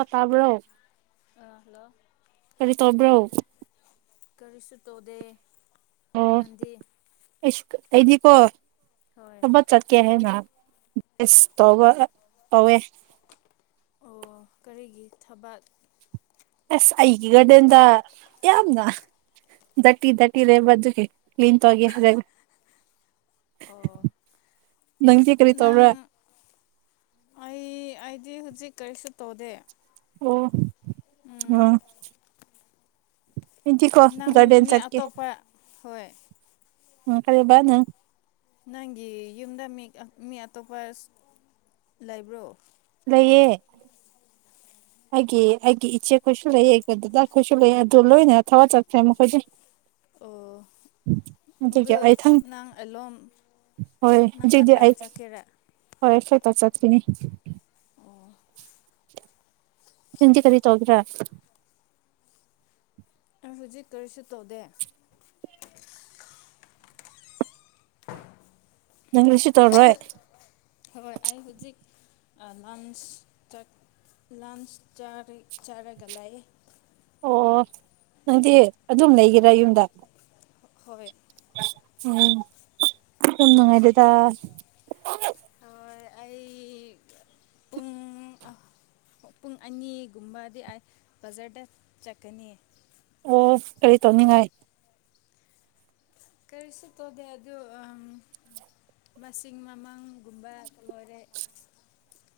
ꯑ ꯇꯥꯕꯔꯣ ꯑ ꯍꯜꯂꯣ ꯀꯔꯤ ꯇꯣꯕ꯭ꯔꯣ ꯀꯔꯤꯁꯨ ꯇꯧꯗ ꯑꯣ ꯑꯩꯗꯤꯀꯣ ꯍꯣꯏ ꯁꯃ ꯆꯠꯀꯦ ꯍꯥꯏꯦꯅ ꯁ ꯇ ꯇꯧꯋꯦ ꯑꯣ ꯀꯔꯤꯒꯤ ꯊꯕꯛ ꯑꯁ ꯑꯩꯒꯤ ꯗꯇꯤ ꯗꯇꯤ ꯔꯦꯕꯗꯨꯈꯤꯦ ꯀ꯭ꯂꯟ ꯇꯒꯦ ꯍꯔꯒ ꯑꯣ ꯅꯪꯗꯤ ꯀꯔꯤ ꯅꯪ ꯇꯧꯔꯦ ꯗꯤ ꯍꯧꯖꯤꯛ ꯀꯔꯤꯁꯨ ꯇꯧꯗꯦ ꯑꯣ ꯎꯝ ꯑꯣ ꯑꯩꯗꯤꯀꯣ ꯅꯪ ꯒꯥꯔꯗꯦꯟ ꯃꯤ ꯑꯇꯣꯞꯄ ꯍꯣꯏ ꯑ ꯀꯔꯤꯕꯅꯪ ꯅꯪꯒꯤ ꯌꯨꯝꯗ ꯃꯤ ꯃꯤ ꯑꯇꯣꯞꯄ ꯂꯩꯕ꯭ꯔꯣ ꯂꯩꯌꯦ ꯑꯩꯒꯤ ꯑꯩꯒꯤ ꯏꯆꯦ ꯈꯣꯏꯁꯨ ꯂꯩ ꯑꯩ ꯗꯗꯥ ꯈꯣꯏꯁꯨ ꯂꯩ ꯑꯗꯨ ꯂꯣꯏꯅꯅ ꯊꯕꯛ ꯆꯠꯈ꯭ꯔꯦ ꯃꯈꯣꯏꯗꯤ [inaudible] ꯎꯗ ꯅꯪ ꯑꯦꯂꯣꯝ ꯅꯪ ꯍꯣꯏꯗꯤ ꯈꯛꯇ ꯆꯠꯀꯦꯔꯥ ꯍꯣꯏ ꯐꯦ ꯇ ꯆꯠ ꯃꯤꯅꯤ ꯑꯣ ꯍꯖꯤ ꯀꯔꯤ ꯇꯧꯜ꯭ꯔꯦ ꯑꯩ ꯍꯧꯖꯤꯛ ꯀꯔꯤꯁꯨ ꯇꯧꯗꯦ ꯅꯪꯁꯤ ꯇꯧꯔꯔꯣꯏ ꯃꯟꯁꯇꯦꯛ ꯂꯥꯟꯁ ꯆꯥ ꯆꯔꯒꯂꯥꯏ ꯑꯣ ꯅꯪꯗꯤ ꯑꯗꯨꯝ ꯂꯩꯒꯦꯔꯥ ꯌꯨꯝꯗ ꯍꯣꯏ ꯎꯝ ꯊꯨꯝ ꯅꯨꯡꯉꯥꯏꯗꯦꯗ ꯍꯣꯏ ꯑꯩ [inaudible] ꯄꯨꯡ ꯄꯨꯡ ꯑꯅꯤꯒꯨꯝꯕꯗꯤ ꯑꯩ ꯕꯖꯥꯔꯗ ꯆꯠꯀꯅꯤ ꯑꯣ ꯀꯔꯤ ꯇꯧꯅꯤꯡꯉꯥꯏ ꯀꯩꯁꯤ ꯇꯗ ꯑꯗꯨ ꯑ ꯃꯁꯤꯡ ꯃꯃꯥꯡꯒꯨꯝꯕ ꯂꯣꯏꯔꯦ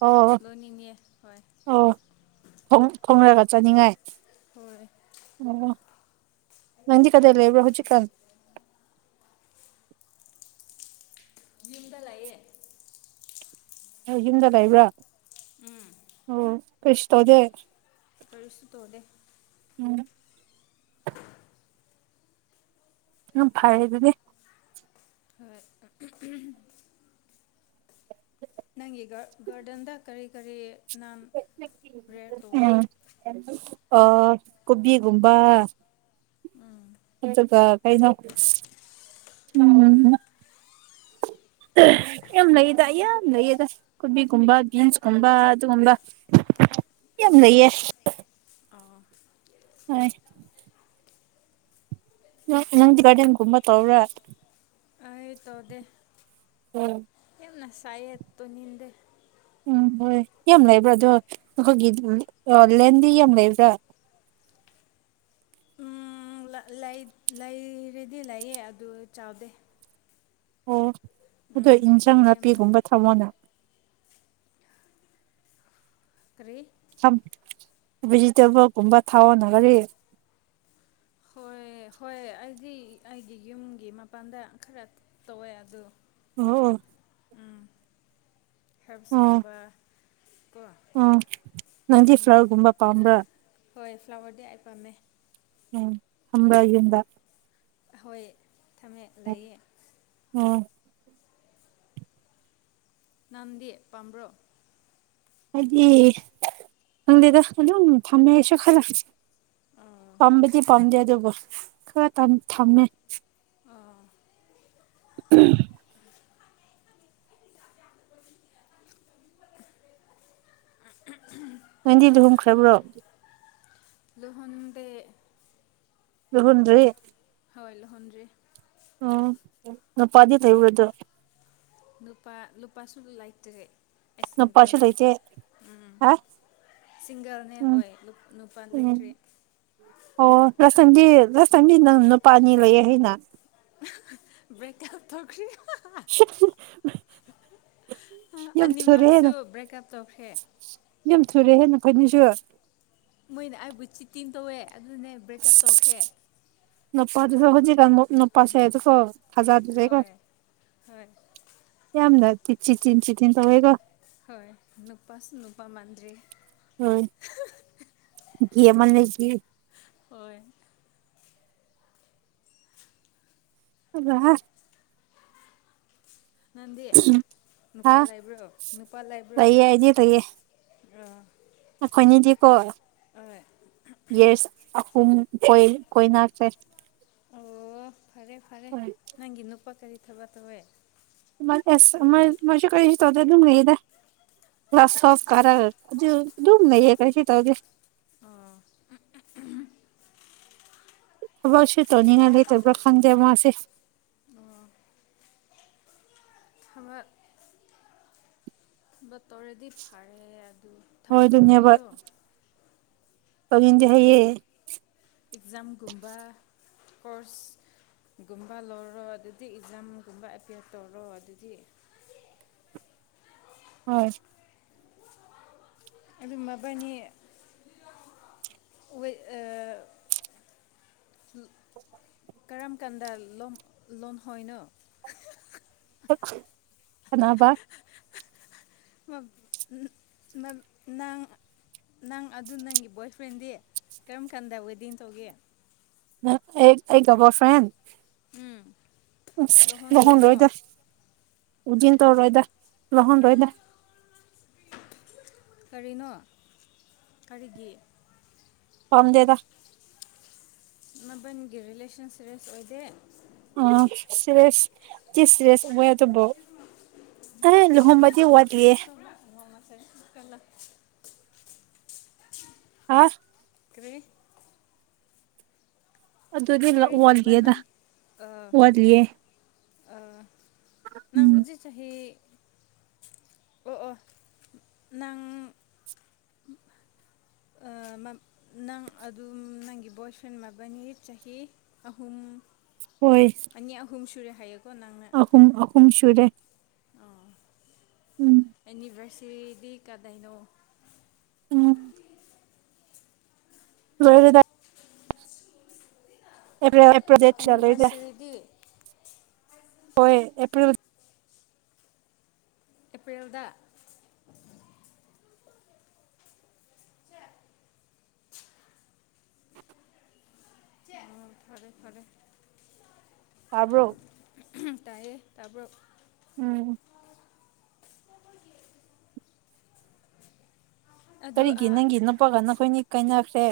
ꯑꯣ ꯂꯣꯏꯅꯤꯡꯉꯦ ꯍꯣꯏ ꯑꯣ ꯈꯣꯡꯂꯒ ꯆꯠꯅꯤꯡꯉꯥꯏ ꯍꯣꯏ ꯑꯣ ꯅꯟ ꯀꯗ ꯂꯩ ꯏꯕ꯭ꯔꯣ ꯍꯧꯖꯤ ꯀꯥꯟ ꯌꯨꯝꯕ ꯂꯌꯦ ꯌꯨꯝꯗ ꯂꯩꯕ꯭ꯔꯥ ꯎꯝ ꯑꯣ ꯀꯩꯁꯨ ꯇꯧꯗꯦ ꯀꯔꯤꯁꯨ ꯇꯧꯗꯦ ꯎꯝ ꯎ ꯐꯔꯦ ꯑꯗꯨꯗꯤ ꯍꯣꯏ ꯅꯪꯒꯤ ꯒꯥꯔꯗꯦꯟꯗ ꯀꯔꯤ ꯀꯔꯤ ꯅꯥꯟ ꯦꯌꯔ ꯇꯧꯋꯦ ꯎꯝ ꯑ ꯀꯣꯕꯤꯒꯨꯝꯕ ꯎꯝ ꯑꯗꯨꯒ ꯀꯩꯅꯣ ꯎꯝ ꯌꯥꯝ ꯂꯩꯌꯦꯗ ꯌꯥꯝ ꯂꯩꯌꯦꯗ ꯀꯣꯕꯤꯒꯨꯝꯕ ꯕꯤꯟꯁꯀꯨꯝꯕ ꯑꯗꯨꯒꯨꯝꯕ ꯌꯥꯝ ꯂꯩ ꯑꯥ ꯌꯦ ꯑꯥ ꯍꯣꯏ ꯅꯪꯗꯤꯒꯥꯗꯟꯒꯨꯝꯝꯕ ꯇꯧ꯭ꯔꯥ ꯑꯩ ꯇ ꯑꯣꯗꯦ ꯍꯝ ꯅ ꯁꯥꯏꯠꯇꯨ ꯅꯤꯗꯦ ꯎꯝ ꯍꯣꯏ ꯌꯥꯝ ꯂꯩꯕ꯭ꯔꯥ ꯑꯗꯣ ꯑꯩꯈꯣꯏꯒꯤ ꯂꯦꯟꯗꯤ ꯌꯥꯝ ꯂꯩꯕ꯭ꯔꯥ ꯂꯩꯔꯦꯗꯤ ꯂꯩꯌꯦ ꯑꯗꯨ ꯆꯥꯎꯗꯦ ꯑꯣ ꯑꯗꯣ ꯎꯝ ꯏꯟꯁꯥꯡ ꯌꯥꯝꯅ ꯅꯥꯄꯤꯒꯨꯝꯕ ꯊꯝꯃꯣꯅ ꯇꯔꯤ ꯊ ꯦꯖꯤꯇꯦꯕꯜꯒꯨꯝꯕ ꯊꯋꯥꯣ ꯅꯒꯔꯤ ꯍꯣꯏ ꯍꯣꯏ ꯑꯩꯗꯤ ꯑꯩꯒꯤ ꯌꯨꯝꯒꯤ ꯃꯄꯥꯟꯗ ꯈꯔ ꯇꯧꯋꯦ ꯑꯣ ꯑꯣ ꯍꯦꯜꯞꯁꯒꯨꯝꯕ ꯎ ꯅꯟꯗꯤ ꯐ꯭ꯂꯔꯒꯨꯝꯕ ꯄꯥꯝꯕ꯭ꯔꯥ ꯍꯣꯏ ꯐ꯭ꯂꯥꯋꯔꯗꯤ ꯑꯩ ꯄꯥꯝꯃꯦ ꯎꯝ ꯊꯝꯕꯥꯏꯗ ꯍꯣꯏ ꯊꯝꯃꯦ ꯂꯩꯌꯦ ꯑꯣ ꯅꯗꯤ ꯄꯥꯝꯕ꯭ꯔꯣ ꯍꯥꯏꯗꯤ ꯈꯪꯗꯦꯗ ꯈꯣ ꯊꯝꯃꯦꯁ ꯈꯂ ꯑꯣ ꯄꯥꯝꯕꯗꯤ ꯄꯥꯝꯗꯦ ꯑꯗꯨꯕꯨ ꯈꯔ ꯊꯝꯃꯦ ꯑꯣ ꯎꯝ ꯅꯦꯟꯗꯤ ꯂꯨꯍꯣꯡꯈ꯭ꯔꯕ꯭ꯔꯣ ꯂꯨꯍꯟꯗꯦ ꯑꯍꯟꯔꯤ ꯍꯣꯏ ꯂꯨꯍꯟꯔꯤ ꯎ ꯅꯨꯄꯥꯗꯤ ꯂꯩ ꯎꯔꯗ ꯅꯨꯄꯥ ꯂꯨꯄꯥꯁꯨ ꯂꯩꯥꯏꯇꯔꯦ ꯎꯄꯁ ꯊꯣꯏꯆꯦ ꯍꯥ ꯁꯤꯡꯒꯔꯅꯦ ꯎꯝ ꯍꯣꯏ ꯅꯨꯄꯥ ꯎꯝ ꯂꯥꯏꯇ꯭ꯔꯔꯤ ꯑꯣ ꯂꯁꯟꯗꯤ ꯂꯁꯟꯗꯤ ꯅꯅꯄꯥꯥꯅꯤ ꯂꯩ ꯍꯅ ꯊꯛꯔꯤ [inaudible] ꯌꯥꯝ ꯊꯨꯔꯦꯍꯦ ꯑꯅꯤꯃꯛꯁꯨ ꯕ꯭ꯔꯦꯛꯞ ꯇꯧꯈ꯭ꯔꯦ ꯌꯥꯝ ꯊꯨꯔꯦ ꯍꯦꯟꯅ ꯑꯩꯈꯣꯏꯅꯤꯁꯨ ꯃꯣꯏꯅ ꯑꯩꯕꯨ ꯆꯤꯇꯤꯡ ꯇꯧꯋꯦ ꯑꯗꯨꯅꯦ ꯑꯩ ꯕ꯭ꯔꯦꯛꯑꯞ ꯇꯧꯈ꯭ꯔꯦ ꯅꯄꯥꯖꯤ ꯁ ꯍꯧꯖꯤ ꯀꯃꯕꯨ ꯅ ꯄꯁꯦ ꯑꯗꯨ ꯀꯣ ꯊꯖꯥꯗꯨꯁꯦꯀꯣ ꯍꯣꯏ ꯍꯣꯏ ꯌꯥꯝꯗ ꯆꯤꯁꯤ ꯆꯤꯟꯁꯤ ꯇꯤꯟ ꯇꯧꯦꯒ ꯍꯣꯏ ꯅꯨꯄꯥ ꯅꯨꯄꯥ ꯃꯥꯟꯗ꯭ꯔꯤ ꯍ ꯃꯥꯟ ꯂꯩ ꯍꯣꯏ ꯑ ꯅꯪꯗꯤ ꯍꯥ ꯅꯨꯄꯥ ꯂꯥꯏꯕ꯭ꯔꯣ ꯅꯨꯄꯥ ꯂꯥꯏꯕ꯭ꯔꯣ ꯂꯩꯌꯦ ꯑꯩꯗꯤ ꯂꯩꯌꯦ ꯑ ꯑꯩꯈꯣꯏꯅꯤꯗꯤꯀꯣ ꯌꯦꯁ ꯍꯨꯝꯣꯏ ꯀꯣꯏꯅꯁꯦ ꯑꯣ ꯐꯔꯦ ꯐꯔꯦ ꯅꯪꯒꯤ ꯅꯨꯄꯥ ꯀꯔꯤ ꯊꯕꯛ ꯇꯧꯋꯦ ꯃ ꯃ ꯃ ꯀꯔꯤꯁꯤ ꯆꯧꯊ ꯑꯗꯨꯅ ꯃꯗ ꯀꯂ꯭ꯥꯁ ꯁꯣꯐ ꯀꯔꯥ ꯑꯗꯨ ꯗꯨꯝ ꯂꯩꯌꯦ ꯀꯩꯁꯨ ꯇꯧꯗꯦ꯫ ꯎꯝ ꯎꯝ ꯎꯝ ꯎꯍꯨꯝ꯫ ꯋꯔꯁꯤꯞ ꯇꯧꯅꯤꯡꯉꯥꯢ ꯂꯩꯇꯕ ꯈꯪꯗꯦ ꯃꯥꯁꯤ꯫ ꯊꯕꯛ꯫ ꯗꯣ ꯇꯧꯔꯦꯗꯤ ꯐꯔꯦ ꯑꯗꯨ ꯍꯣꯏ ꯊꯕꯛ ꯇꯧꯔꯣ ꯍꯥꯏꯌꯣ꯫ ꯑꯧꯅꯤꯡꯗꯦ ꯍꯥꯏꯌꯦ꯫ ꯑꯦꯛꯖꯥꯝꯒꯨꯝꯕ ꯀꯣꯔꯁ ꯒꯨꯝꯕ ꯂꯧꯔꯣ ꯑꯗꯨꯗꯤ ꯏꯛꯖꯥꯝꯒꯨꯝꯕ ꯑꯦꯄ꯭ꯤꯌꯔ ꯇꯧꯔꯣ ꯑꯗꯨꯗꯤ꯫ ꯍꯣꯏ꯫ ꯑꯗꯨ ꯃꯕꯥꯅꯤ ꯋꯤꯠ ꯑꯥ [inaudible] ꯀꯔꯝ ꯀꯥꯟꯗ ꯂꯣꯟ ꯂꯣꯟꯍꯣꯏꯅꯣ ꯍꯥ ꯍꯥ ꯍꯥ꯫ ꯑꯛꯊꯤ ꯑꯅꯥꯕ ꯑꯝ ꯎꯝꯍꯨꯝ [inaudible] ꯅꯪ ꯅꯪ ꯑꯗꯨ ꯅꯪꯒꯤ ꯕꯣꯏ ꯐ꯭ꯔꯦꯟꯗꯤ ꯀꯔꯝ ꯀꯥꯟꯗ ꯋꯦꯗꯤꯡ ꯇꯧꯒꯦ꯫ ꯅꯪ ꯑꯩ ꯑꯩ ꯇꯧꯕ ꯐꯦꯟ꯫ ꯎꯝ꯫ [inaudible] ꯂꯨꯍꯣꯡꯗꯣꯏꯅꯣ ꯎꯖꯤꯟ ꯇꯣꯔꯣꯏꯗ ꯂꯣꯍꯟ ꯔꯣꯏꯗ꯫ ꯀꯔꯤꯅꯣ ꯀꯔꯤꯒꯤ ꯐꯥꯝꯗꯦꯗ꯫ ꯃꯕꯟꯅꯤꯒꯤ ꯔꯤꯂꯦꯁꯟ ꯁꯤꯔꯦꯁ ꯑꯣꯏꯗꯦ꯫ ꯑ ꯁ ꯁꯤꯔꯦꯁ ꯆꯤ ꯁꯤꯔꯦꯁ ꯑꯣꯢ ꯇꯕꯣ ꯑꯩ ꯂꯨꯍꯣꯡꯕꯗꯤ ꯋꯥꯗꯤꯌꯦ꯫ ꯑꯥ꯫ ꯇꯦ꯫ ꯑꯗꯨꯗꯤ ꯂ ꯍꯥꯏꯕ ꯋꯥꯂꯤꯌꯦꯗ ꯅꯪ ꯋꯥꯜꯂꯤꯌꯦ꯫ ꯅꯪ ꯍꯨꯖꯤꯛ ꯆꯍꯤ ꯑꯣ ꯑꯣ ꯅꯪ [inaudible] ꯑ ꯃꯝ ꯅꯪ ꯑꯗꯨꯝ ꯅꯪꯒꯤ ꯕꯣꯏ ꯐ꯭ꯔꯦꯟ ꯃꯕꯥꯅꯤ ꯆꯍꯤ ꯑꯍꯨꯝ [inaudible] ꯑꯅꯤ ꯑꯍꯨꯝ ꯁꯨꯔꯦ ꯍꯥꯏꯌꯦꯀꯣ ꯅ ꯑꯍꯨꯝ ꯑꯍꯨꯝ ꯁꯨꯔꯦ꯫ ꯑꯥ ꯎꯝ ꯑꯦꯅꯤꯚꯔꯁꯦꯔꯤꯗꯤ ꯀꯗꯩꯅꯣ꯫ ꯍꯥ ꯂꯣꯢꯔꯦꯗ꯫ ꯑꯦꯄ꯭ꯔꯤꯜ ꯑꯦꯄ꯭ꯔꯜ ꯗꯦꯠ ꯁꯂꯩꯗ ꯑꯦꯅꯤꯚꯔꯁꯔꯤꯗꯤ ꯍꯣꯏ ꯑꯦꯄ꯭ꯔꯜ꯫ ꯑꯦꯄ꯭ꯔꯤꯜꯗ꯫ [inaudible] ꯑꯥ ꯐꯔꯦ ꯐꯔꯦ ꯇꯥꯕ꯭ꯔꯣ ꯎꯍꯨꯝ ꯇꯌꯦ꯫ ꯇꯥꯕ꯭ꯔꯣ꯫ ꯎꯝ꯫ ꯁꯣꯏꯒꯤ꯫ ꯀꯔꯤꯒꯤ ꯅꯪꯒꯤ ꯅꯨꯄꯥꯒ ꯅꯈꯣꯏꯅꯤ ꯀꯥꯏꯅꯈ꯭ꯔꯦ꯫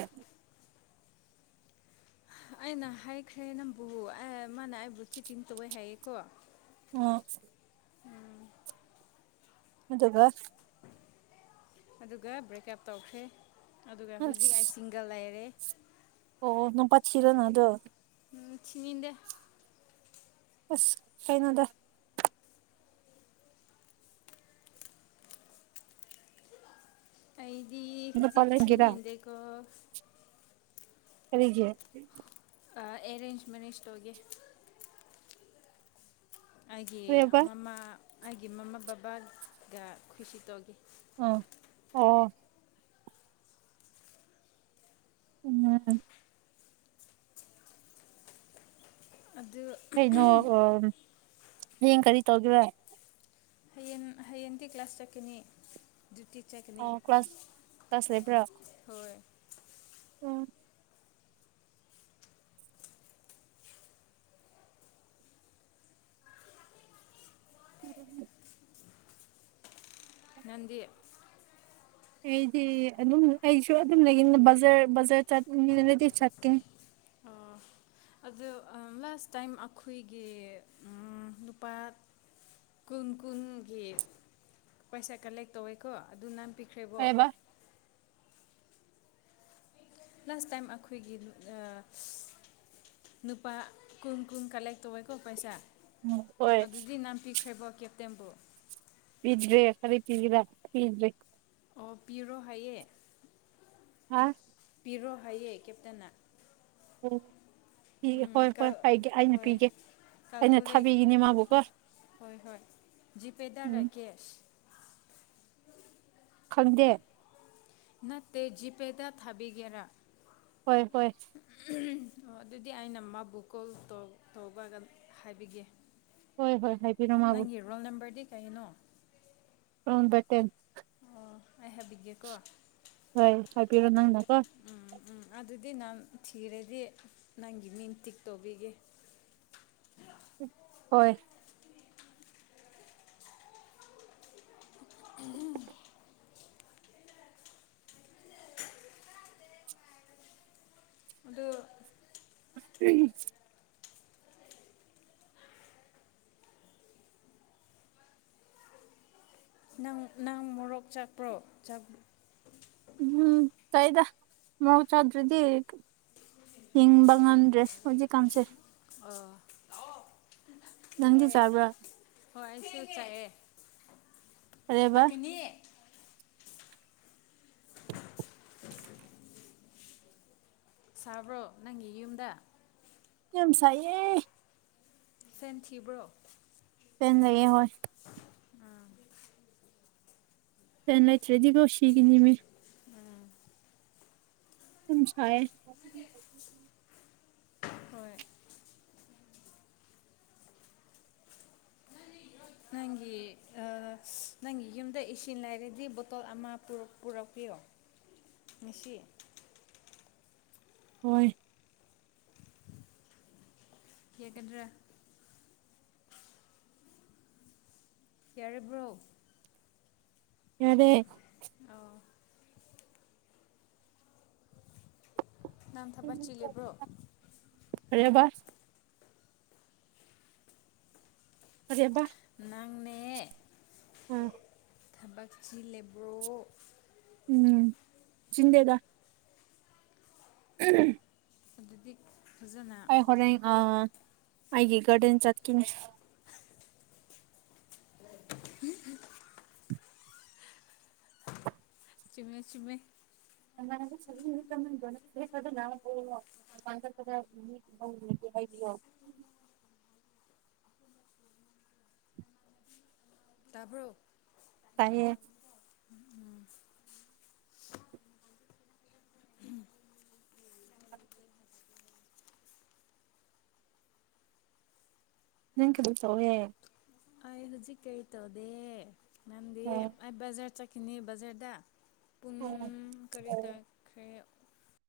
ꯑꯩꯅ ꯍꯥꯏꯈ꯭ꯔꯦ ꯅꯪꯕꯨ ꯑꯦ ꯃꯥꯅ ꯑꯩꯕꯨ ꯆꯤꯇꯤꯡ ꯇꯧꯋꯦ ꯍꯥꯏꯌꯦꯀꯣ ꯑꯣ ꯁꯁ ꯑꯗꯨꯒ ꯑꯗꯨꯒ ꯕ꯭ꯔꯦꯛꯑꯞ ꯇꯧꯈ꯭ꯔꯦ ꯑꯗꯨꯒ ꯍꯨꯖꯤꯛ ꯑꯩ ꯑꯁ ꯁꯤꯡꯒꯜ ꯂꯩꯔꯦ ꯑꯣ ꯅꯣꯡꯄ ꯊꯤꯔ ꯅ ꯑꯗꯣ꯫ ꯎꯝ ꯊꯤꯅꯤꯟꯗꯦ꯫ ꯑꯁ ꯐꯥꯏꯩꯅꯗ ꯑꯩꯗꯤ ꯅꯨꯄꯥ ꯍꯧꯖꯤꯛ ꯂꯩꯒꯦꯔꯥ ꯁꯤꯤꯅꯤꯗꯀꯣ ꯀꯔꯤꯒꯦ ꯑꯦ ꯑꯦꯔꯦꯟꯖꯃꯅꯦꯖ ꯇꯧꯒꯦ ꯑꯩꯒꯤ ꯀꯔꯤꯕ ꯃꯃꯥ ꯑꯩꯒꯤ ꯃꯃꯥ ꯕꯕꯥꯒ ꯈꯁꯤ ꯇꯧꯈꯤ ꯑꯝ ꯑꯣ ꯎꯝ ꯑꯗꯨ ꯀꯩꯅꯣ ꯍꯌꯦꯡ ꯀꯔꯤ ꯇꯧꯒꯦ ꯍꯌꯦꯡ ꯍꯌꯦꯡꯗꯤ ꯀ꯭ꯂꯥꯁ ꯆꯠꯀꯅꯤ ꯗ꯭ꯌꯨꯇꯤ ꯆꯠꯀꯅꯤ ꯑ ꯀ꯭ꯂꯥꯁ ꯀ꯭ꯂꯥꯁ ꯂꯩꯕ꯭ꯔꯥ ꯍꯣꯏ ꯎꯝ ꯎꯝ ꯅꯗꯤ ꯑꯩꯗꯤ ꯑꯗꯨꯝ ꯑꯩꯁꯨ ꯑꯗꯨꯝ ꯂꯩꯅꯤ ꯕꯖꯔ ꯕꯖꯥꯔ ꯆꯠꯅꯤꯡꯅꯗꯤ ꯆꯠꯀꯅꯤ ꯑ ꯑꯣ ꯂꯥꯁ ꯇꯥꯏꯝ ꯑꯩꯈꯣꯏꯒꯤ ꯂꯨꯄꯥ ꯀꯨꯟ ꯀꯨꯟꯒꯤ ꯄꯩꯁꯥ ꯀꯂꯦꯛ ꯇꯧꯋꯦꯀꯣ ꯑꯗꯨ ꯅꯍꯥꯟ ꯄꯈ꯭ꯔꯦꯕꯣ ꯀꯩꯕ ꯂꯥꯁ ꯇꯥꯏꯝ ꯑꯩꯈꯣꯏꯒꯤ ꯅꯨꯄꯥ ꯀꯨꯝ ꯀꯨꯝ ꯀꯂꯦꯦꯛ ꯇꯧꯧꯕꯦꯀꯣ ꯄꯩꯁꯥ ꯎꯝ ꯍꯣꯏ ꯑꯗꯨꯗꯤ ꯅꯥꯟꯄꯤꯈ꯭ꯔꯦꯕꯣ ꯀꯦꯞꯇꯦꯝꯕꯨ ꯄꯗ꯭ꯔꯦ ꯀꯔꯤꯄꯤꯗꯔꯥ ꯄꯗ꯭ꯔꯦ ꯑꯣ ꯄꯤꯌꯔꯣ ꯍꯥꯏꯌꯦ ꯍꯥ ꯄꯤꯔꯣ ꯍꯥꯏꯌꯦ ꯀꯦꯞꯇꯟꯅ ꯍꯣꯏ ꯍꯣꯏ ꯍꯥꯏꯒꯦ ꯑꯩꯅ ꯄꯤꯒꯦ ꯀ ꯑꯩꯅ ꯊꯥꯕꯤꯒꯅꯤ ꯃꯥꯕꯨꯀꯣ ꯍꯣꯏ ꯍꯣꯏ ꯖꯤꯄꯦꯗꯔ ꯎꯝ ꯀꯦꯁ ꯈꯗꯦ ꯅꯠꯇꯦ ꯖꯤꯄꯦꯗ ꯊꯥꯕꯤꯒꯦꯔꯥ ꯍꯣꯏ ꯍꯣꯏ ꯑꯣ ꯑꯗꯨꯗꯤ ꯑꯩꯅ ꯃꯥꯕꯨ ꯀꯣꯜꯧ ꯇꯧꯕ ꯍꯥꯏꯕꯤꯒꯦ ꯍꯣꯏ ꯍꯣꯏ ꯍꯥꯏꯕꯤꯔꯣ ꯃꯥꯕꯨ ꯇꯩꯅꯣ ꯎ ꯠꯇꯦ ꯑꯣ ꯑꯩꯥꯏ ꯍꯥꯏꯕꯤꯒꯦꯀꯣ ꯍꯣꯏ ꯍꯥꯏꯕꯤꯔꯣ ꯅꯪꯅꯀꯣ ꯎꯝ ꯎꯝ ꯑꯗꯨꯗꯤ ꯅꯪ ꯊꯤꯔꯗꯤ ꯅꯪꯒꯤ ꯃꯤꯡ ꯇꯤꯛ ꯇꯧꯕꯤꯒꯦ ꯍꯣꯏ ꯎꯝ ꯑ ꯎ ꯅꯪ ꯅꯪ ꯃꯣꯔꯣꯛ ꯆꯥꯛꯄ꯭ꯔꯣ ꯆ ꯎꯝ ꯆꯗ ꯃ ꯆ ꯑꯗꯨꯗꯤ ꯍꯤꯡꯕ ꯉꯝꯗ꯭ꯔꯦ ꯍꯧꯖꯤꯛꯀꯥꯟꯁꯦ ꯑꯥ ꯅꯪꯗꯤ ꯆꯥꯕ꯭ꯔꯥ ꯍꯣꯏꯁꯨ ꯆꯥꯏꯌꯦ ꯀꯔꯦꯕ ꯂꯛꯀꯅꯤ ꯁꯥꯕ꯭ꯔꯣ ꯅꯪꯒꯤ ꯌꯨꯝꯗ ꯌꯥꯝꯦꯝꯁꯥꯏꯦ ꯐꯦꯟꯤꯕ꯭ꯔꯣ ꯄ ꯂꯩꯌꯦ ꯍꯣꯏ ꯆꯦꯟꯥꯏꯇꯔꯦꯗꯤꯒꯣꯁꯤꯤꯒꯅꯤꯃꯤ ꯎꯝꯁꯑ ꯍꯣꯏ ꯅꯪꯒꯤ ꯅꯪꯒꯤ ꯌꯨꯝꯗ ꯏꯁꯤꯡ ꯂꯩꯥꯏꯔꯗꯤ ꯕꯣꯇꯣꯜ ꯑꯃꯔꯛꯄꯤ [inaudible] ꯃꯁꯤꯁꯤ ꯍꯣꯏ ꯀꯦꯀꯗ꯭ꯔꯦ ꯌꯥꯔꯔꯕ꯭ꯔꯣ ꯑꯗꯦ ꯑ ꯅꯪ ꯊꯕꯛ ꯆꯤꯜꯂꯤꯕ꯭ꯔꯣ ꯍꯔꯕꯁ ꯑꯗꯕ ꯆꯪꯃꯦ ꯎꯝ ꯊꯕꯛꯁꯤꯤ ꯂꯦꯕ꯭ꯔꯣ ꯎꯝ ꯆꯤꯗꯦꯗ ꯎꯝ ꯑꯗꯨꯗꯤ ꯐꯖꯅ ꯑꯩ ꯍꯣꯔꯦꯟ ꯑ ꯑꯩꯒꯤ ꯒꯔꯗꯦꯟ ꯆꯠꯀꯤꯅꯤ ꯆꯃꯦ ꯆꯨꯝꯃꯦ [unintelligible] ꯈꯔ ꯃꯤꯦ ꯍꯥꯏꯕꯤꯌꯣ [inaudible] ꯇꯥꯕ꯭ꯔꯣ ꯇꯥꯏꯌꯦ ꯅꯪ ꯀꯕꯨ ꯇꯣꯍꯦ ꯑꯩ ꯍꯧꯖꯤꯛ ꯀꯩ ꯇꯧꯗꯦ ꯅꯪꯗꯤ ꯑꯩ ꯕꯖꯥꯔ ꯆꯠꯀꯤꯅꯤ ꯕꯖꯥꯔꯗ ꯄꯨꯡ ꯀꯔꯤ ꯇꯥꯈ꯭ꯔꯦ